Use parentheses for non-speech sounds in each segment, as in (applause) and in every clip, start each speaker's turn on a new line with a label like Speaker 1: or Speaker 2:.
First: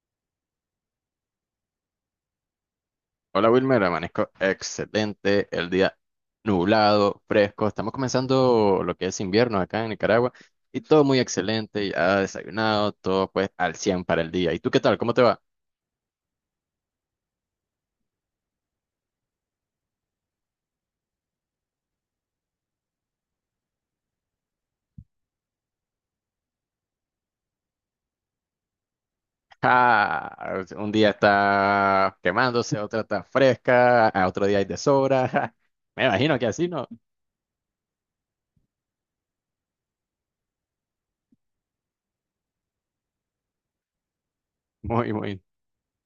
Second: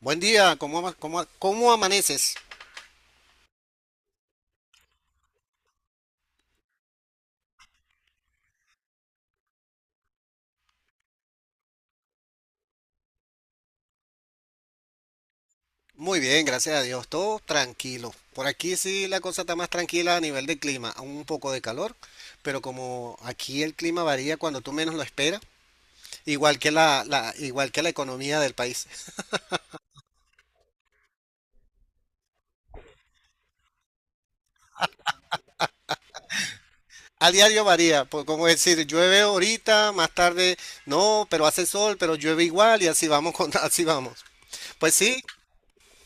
Speaker 1: Buen día, ¿cómo amaneces?
Speaker 2: Hola Wilmer, amanezco excelente, el día nublado, fresco, estamos comenzando lo que es invierno acá en Nicaragua y todo muy excelente, ya desayunado, todo pues al 100 para el día. ¿Y tú qué tal? ¿Cómo te va?
Speaker 1: Muy bien, gracias a Dios, todo tranquilo. Por aquí sí la cosa está más tranquila a nivel de clima, un poco de calor, pero como aquí el clima varía cuando tú menos lo esperas, igual que la economía del país.
Speaker 2: Ah, un día está quemándose, otro está fresca, a otro día hay de sobra. (laughs) Me imagino que así, ¿no?
Speaker 1: A diario varía, por, como decir, llueve ahorita, más tarde no, pero hace sol, pero llueve igual y (laughs) así vamos. Pues
Speaker 2: Muy,
Speaker 1: sí,
Speaker 2: muy.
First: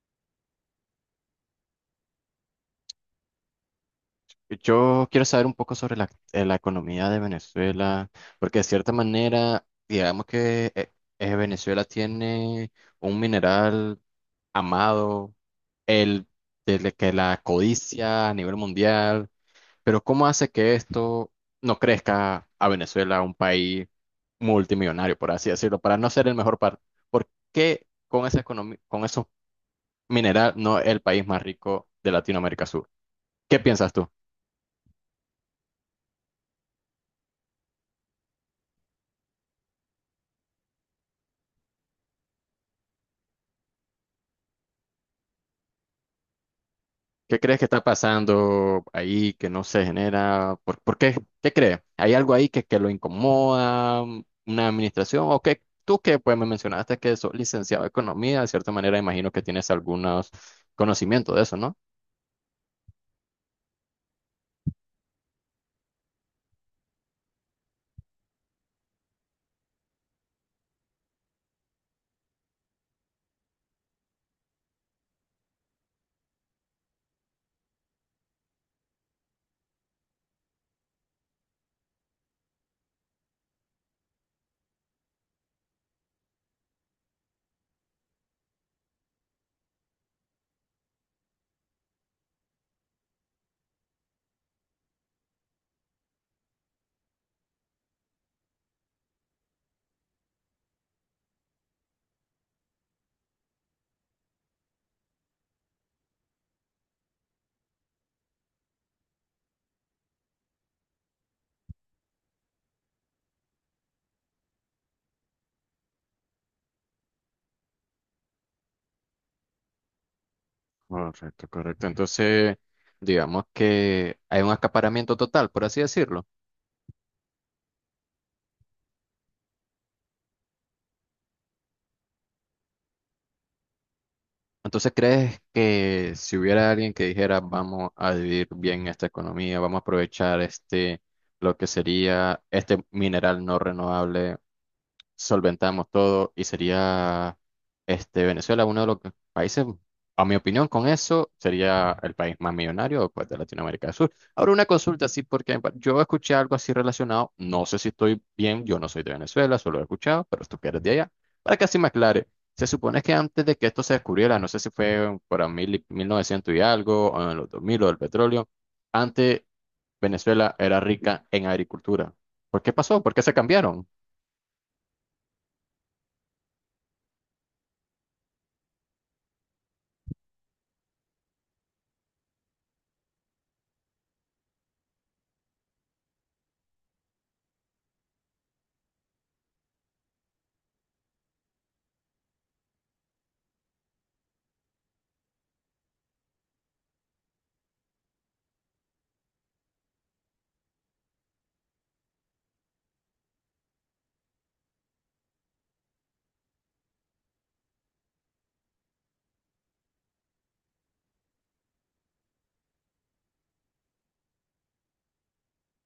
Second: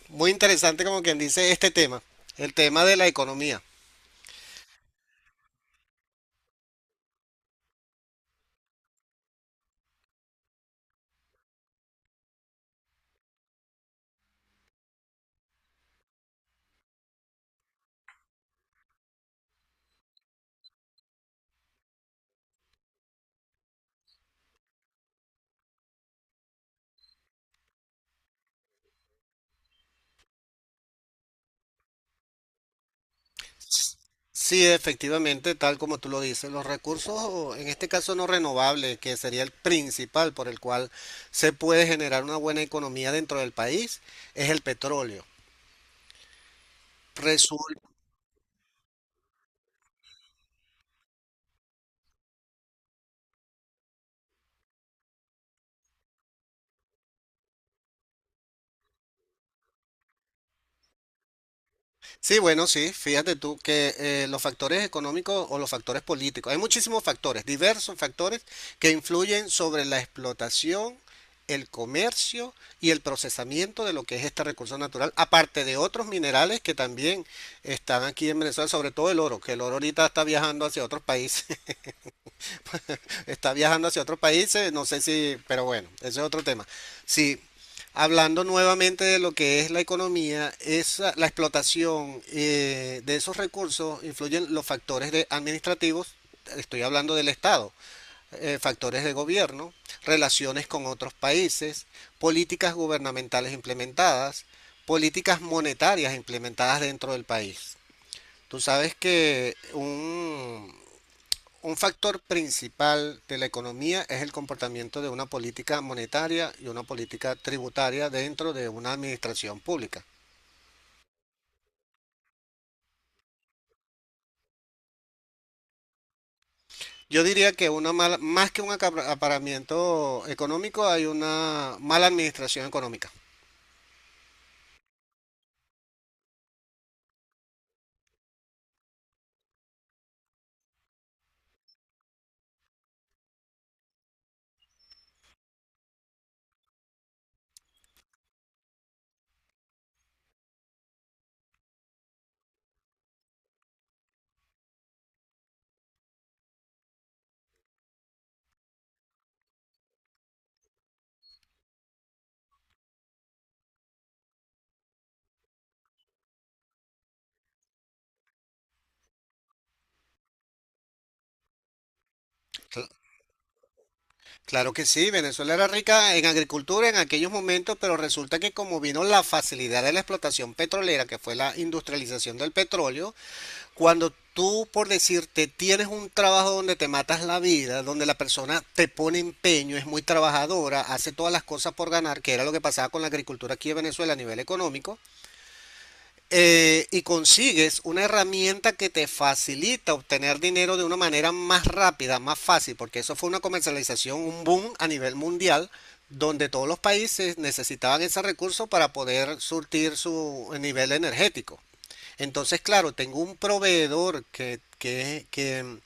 Speaker 1: muy interesante como quien dice este tema, el tema de la economía.
Speaker 2: Yo quiero saber un poco sobre la economía de Venezuela, porque de cierta manera, digamos que Venezuela tiene un mineral amado, el desde que la codicia a nivel mundial, pero ¿cómo hace que esto no crezca a Venezuela, un país multimillonario, por así decirlo, para no ser el mejor par? ¿Por qué con esa economía, con esos minerales no es el país más rico de Latinoamérica Sur? ¿Qué piensas tú?
Speaker 1: Sí, efectivamente, tal como tú lo dices, los recursos, en este caso no renovables, que sería el principal por el cual se puede generar una buena economía dentro del país, es el petróleo.
Speaker 2: ¿Qué crees que está pasando ahí que no se genera? ¿Por qué? ¿Qué crees? ¿Hay algo ahí que lo incomoda? ¿Una administración? ¿O qué? Tú que pues me mencionaste que sos licenciado en economía, de cierta manera imagino que tienes algunos conocimientos de eso, ¿no?
Speaker 1: Sí, bueno, sí, fíjate tú que los factores económicos o los factores políticos, hay muchísimos factores, diversos factores que influyen sobre la explotación, el comercio y el procesamiento de lo que es este recurso natural, aparte de otros minerales que también están aquí en Venezuela, sobre todo el oro, que el oro ahorita está viajando hacia otros países, no sé si, pero bueno, ese es otro tema. Sí, hablando nuevamente de lo que es la economía, la explotación de esos recursos influyen los factores administrativos, estoy hablando del Estado, factores de gobierno, relaciones con otros países, políticas gubernamentales implementadas, políticas monetarias implementadas dentro del país. Tú sabes que un factor principal de la economía es el comportamiento de una política monetaria y una política tributaria dentro de una administración pública.
Speaker 2: Correcto, correcto. Entonces, digamos que hay un acaparamiento total, por así decirlo.
Speaker 1: Yo diría que una mala, más que un acaparamiento económico, hay una mala administración económica.
Speaker 2: Entonces, ¿crees que si hubiera alguien que dijera vamos a vivir bien esta economía, vamos a aprovechar este, lo que sería este mineral no renovable? Solventamos todo y sería este Venezuela uno de los países, a mi opinión, con eso sería el país más millonario pues, de Latinoamérica del Sur. Ahora una consulta así porque bueno, yo escuché algo así relacionado, no sé si estoy bien, yo no soy de Venezuela, solo he escuchado, pero tú que eres de allá, para que así me aclare. Se supone que antes de que esto se descubriera, no sé si fue por 1900 y algo, o en los 2000 o del petróleo, antes Venezuela era rica en agricultura. ¿Por qué pasó? ¿Por qué se cambiaron?
Speaker 1: Claro que sí, Venezuela era rica en agricultura en aquellos momentos, pero resulta que como vino la facilidad de la explotación petrolera, que fue la industrialización del petróleo. Cuando tú, por decirte, tienes un trabajo donde te matas la vida, donde la persona te pone empeño, es muy trabajadora, hace todas las cosas por ganar, que era lo que pasaba con la agricultura aquí en Venezuela a nivel económico, y consigues una herramienta que te facilita obtener dinero de una manera más rápida, más fácil, porque eso fue una comercialización, un boom a nivel mundial, donde todos los países necesitaban ese recurso para poder surtir su nivel energético. Entonces, claro, tengo un proveedor que, que, que,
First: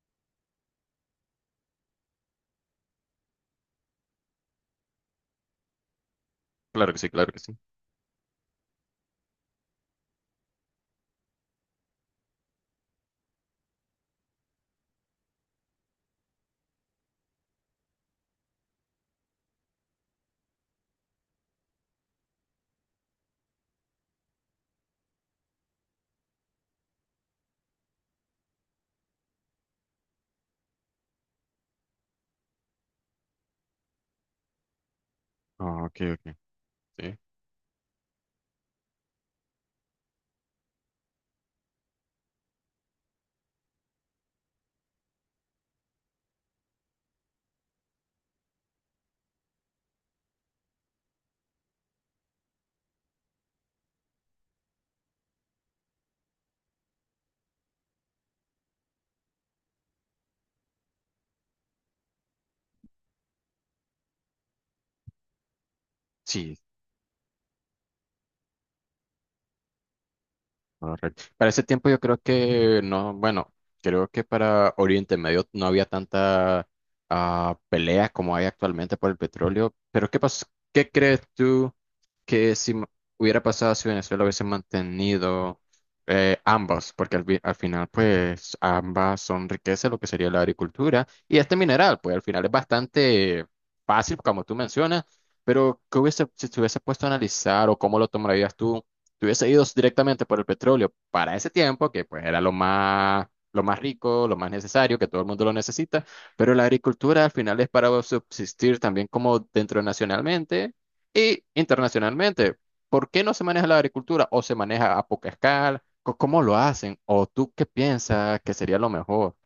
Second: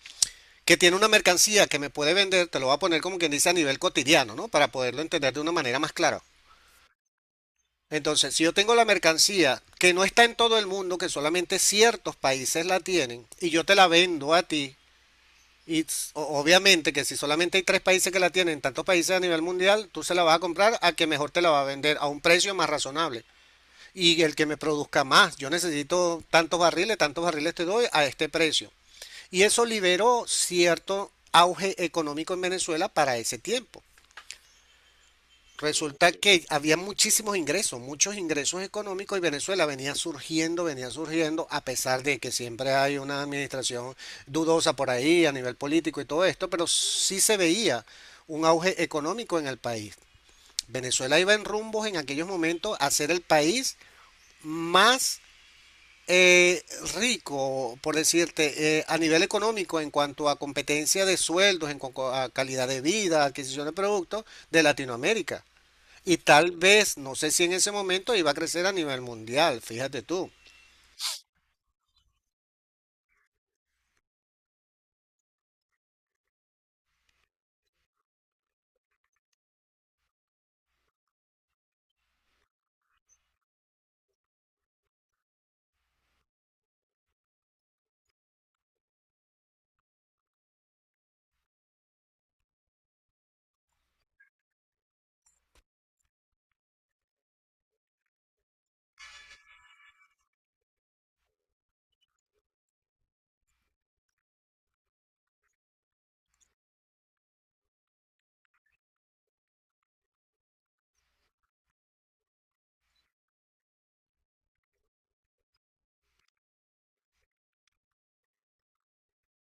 Speaker 1: que tiene una mercancía que me puede vender, te lo voy a poner como quien dice a nivel cotidiano, ¿no? Para poderlo entender de una manera más clara.
Speaker 2: Claro que sí, claro que sí.
Speaker 1: Entonces, si yo tengo la mercancía que no está en todo el mundo, que solamente ciertos países la tienen, y yo te la vendo a ti, y obviamente que si solamente hay tres países que la tienen, tantos países a nivel mundial, tú se la vas a comprar a que mejor te la va a vender a un precio más razonable. Y el que me produzca más, yo necesito tantos barriles te doy a este precio. Y eso liberó cierto auge económico en Venezuela para ese tiempo.
Speaker 2: Ah, ok,
Speaker 1: Resulta
Speaker 2: ok.
Speaker 1: que había
Speaker 2: Sí,
Speaker 1: muchísimos ingresos, muchos ingresos económicos y Venezuela venía surgiendo, a pesar de que siempre hay una administración dudosa por ahí a nivel político y todo esto, pero sí se veía un auge económico en el país. Venezuela iba en rumbos en aquellos momentos a ser el país más eh, rico, por decirte, a nivel económico en cuanto a competencia de sueldos, en cuanto a calidad de vida, adquisición de productos de Latinoamérica. Y tal
Speaker 2: sí,
Speaker 1: vez, no sé si en ese momento iba a crecer a nivel mundial, fíjate tú.
Speaker 2: correcto. Para ese tiempo yo creo que no, bueno, creo que para Oriente Medio no había tanta pelea como hay actualmente por el petróleo. Pero ¿qué crees tú que si hubiera pasado si Venezuela hubiese mantenido ambas? Porque al final, pues, ambas son riquezas, lo que sería la agricultura y este mineral, pues al final es bastante fácil, como tú mencionas. Pero, ¿qué hubiese, si te hubiese puesto a analizar o cómo lo tomarías tú? Si hubiese ido directamente por el petróleo para ese tiempo, que pues era lo más rico, lo más necesario, que todo el mundo lo necesita, pero la agricultura al final es para subsistir también como dentro nacionalmente e internacionalmente. ¿Por qué no se maneja la agricultura o se maneja a poca escala? ¿Cómo lo hacen? ¿O tú qué piensas que sería lo mejor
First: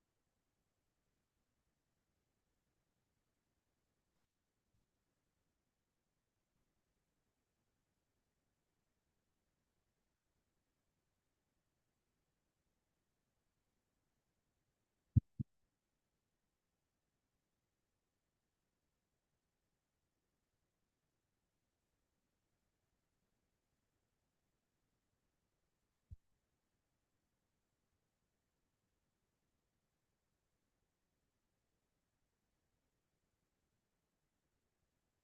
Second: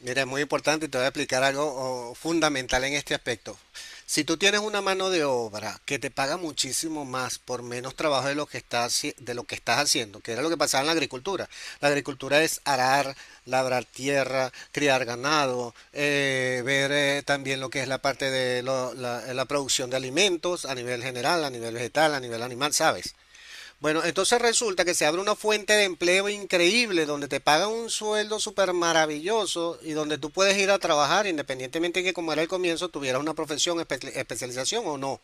Speaker 1: Mira, es muy importante y te voy a explicar algo oh, fundamental en este aspecto. Si tú tienes una mano de obra que te paga muchísimo más por menos trabajo de lo que estás haciendo, que era lo que pasaba en la agricultura. La agricultura es arar, labrar tierra, criar ganado, ver también lo que es la parte de la producción de alimentos a nivel general, a nivel vegetal, a nivel animal, ¿sabes? Bueno, entonces resulta que se abre una fuente de empleo increíble donde te pagan un sueldo súper maravilloso y donde tú puedes ir a trabajar independientemente de que como era el comienzo tuvieras una profesión, especialización o no.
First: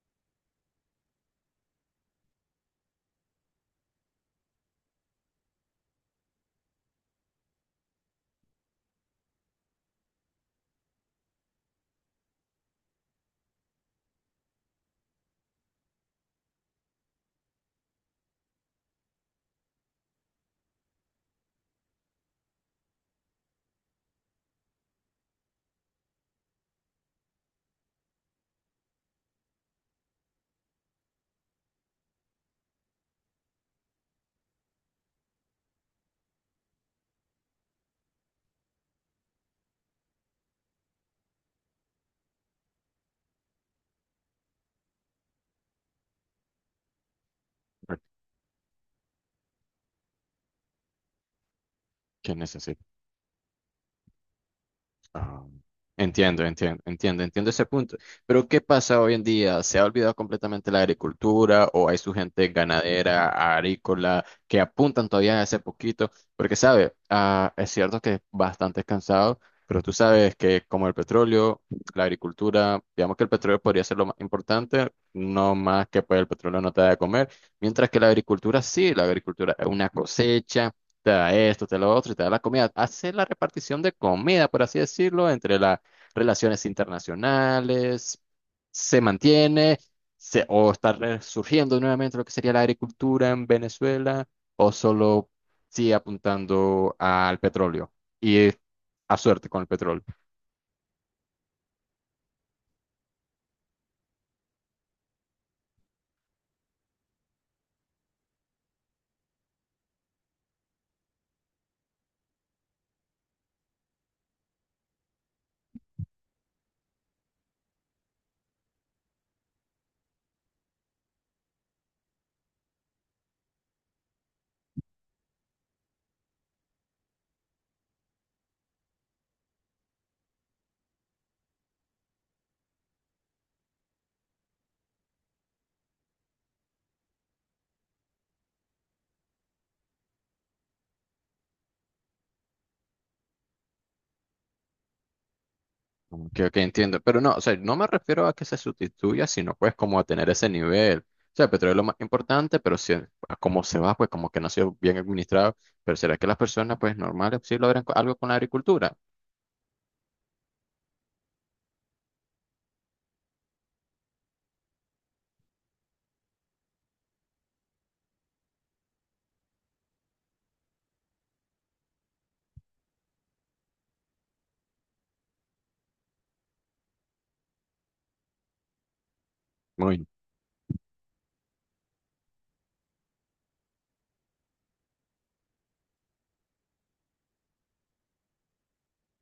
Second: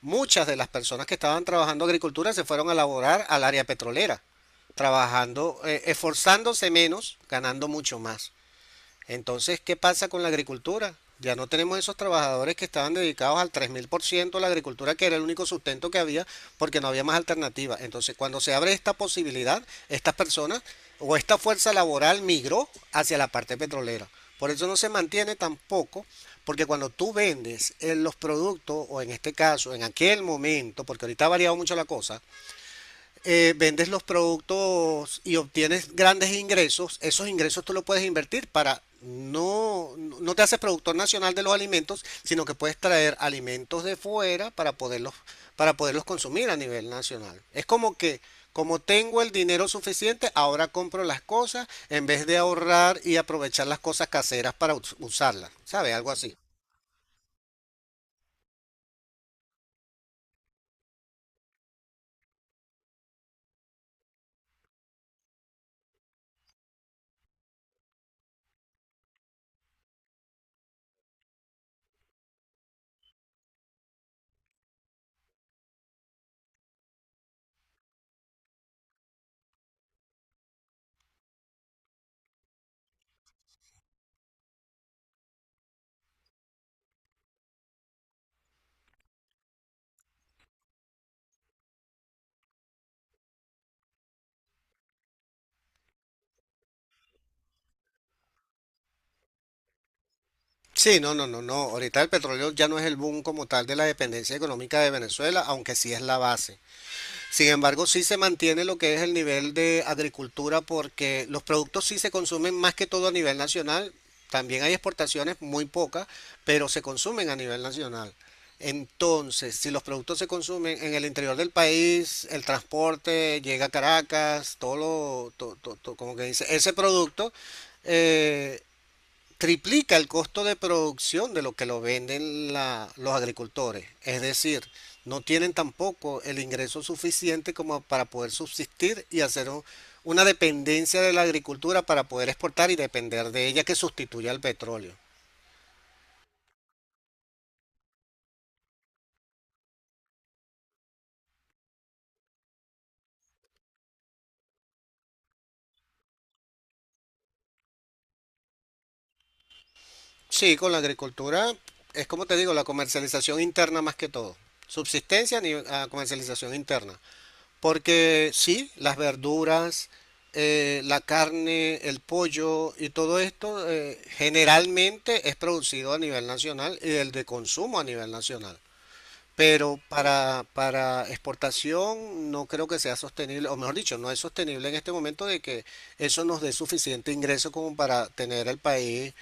Speaker 1: Muchas de las personas que estaban trabajando agricultura se fueron a laborar al área petrolera, trabajando, esforzándose menos, ganando mucho más. Entonces, ¿qué pasa con la agricultura? Ya no tenemos esos trabajadores que estaban dedicados al 3.000% a la agricultura, que era el único sustento que había, porque no había más alternativa. Entonces, cuando se abre esta posibilidad, estas personas o esta fuerza laboral migró hacia la parte petrolera. Por eso no se mantiene tampoco, porque cuando tú vendes en los productos, o en este caso, en aquel momento, porque ahorita ha variado mucho la cosa, vendes los productos y obtienes grandes ingresos, esos ingresos tú los puedes invertir para no, no te haces productor nacional de los alimentos, sino que puedes traer alimentos de fuera para poderlos, consumir a nivel nacional. Es como que, como tengo el dinero suficiente, ahora compro las cosas en vez
Speaker 2: que
Speaker 1: de
Speaker 2: necesitan?
Speaker 1: ahorrar y aprovechar las cosas caseras para
Speaker 2: Ah,
Speaker 1: usarlas, ¿sabes? Algo así.
Speaker 2: entiendo, entiendo, entiendo, entiendo ese punto. Pero ¿qué pasa hoy en día? ¿Se ha olvidado completamente la agricultura o hay su gente ganadera, agrícola, que apuntan todavía a ese poquito? Porque, sabe, es cierto que es bastante cansado, pero tú sabes que como el petróleo, la agricultura, digamos que el petróleo podría ser lo más importante, no más que pues el petróleo no te da de comer, mientras que la agricultura sí, la agricultura es una cosecha, te da esto, te da lo otro y te da la comida. Hace la repartición de comida, por así decirlo, entre las relaciones internacionales, se mantiene, se, o está resurgiendo nuevamente lo que sería la agricultura en Venezuela, o solo sigue apuntando al petróleo y a suerte con el petróleo.
Speaker 1: Sí, no, no, no, no. Ahorita el petróleo ya no es el boom como tal de la dependencia económica de Venezuela, aunque sí es la base. Sin embargo, sí se mantiene lo que es el nivel de agricultura porque los productos sí se consumen más que todo a nivel nacional. También hay exportaciones muy pocas, pero se consumen a nivel nacional. Entonces, si los productos se consumen en el interior del país, el transporte llega a Caracas, todo lo, to- to- to- como que dice, ese producto eh, triplica el costo de producción de lo que lo venden los agricultores. Es decir, no tienen tampoco el ingreso suficiente como para poder subsistir y hacer una dependencia de la agricultura para poder exportar y depender de ella que sustituya al petróleo.
Speaker 2: Que, ok, entiendo, pero no, o sea, no me refiero a que se sustituya, sino pues como a tener ese nivel. O sea, el petróleo es lo más importante, pero si, a cómo se va, pues como que no ha sido bien administrado. Pero ¿será que las personas pues normales sí logran algo con la agricultura?
Speaker 1: Sí, con la agricultura es como te digo, la comercialización interna más que todo. Subsistencia ni a comercialización interna. Porque sí, las verduras, la carne, el pollo y todo esto generalmente es producido a nivel nacional y el de consumo a nivel nacional. Pero para exportación no creo que sea sostenible, o mejor dicho, no es sostenible en este momento de que eso nos dé suficiente ingreso como para tener el país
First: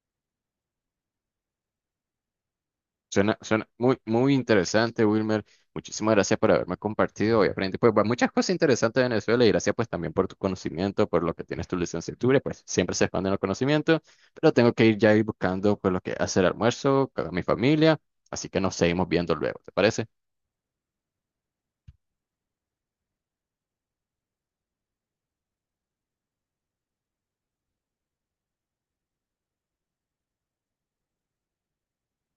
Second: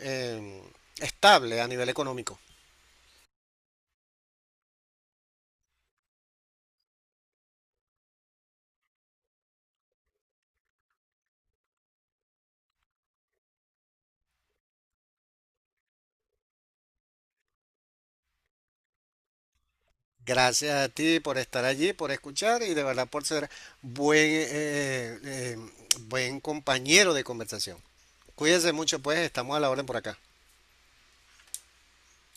Speaker 1: eh, estable a nivel económico.
Speaker 2: Suena, suena muy, muy interesante, Wilmer. Muchísimas gracias por haberme compartido. Hoy aprendí pues, muchas cosas interesantes de Venezuela y gracias pues también por tu conocimiento, por lo que tienes tu licenciatura. Y pues siempre se expanden los conocimientos, pero tengo que ir ya ir buscando pues lo que hacer almuerzo con mi familia. Así que nos seguimos viendo luego, ¿te parece?
Speaker 1: Gracias a ti por estar allí, por escuchar y de verdad por ser buen, eh, eh, eh, buen compañero de conversación. Cuídense mucho, pues estamos a la orden por acá.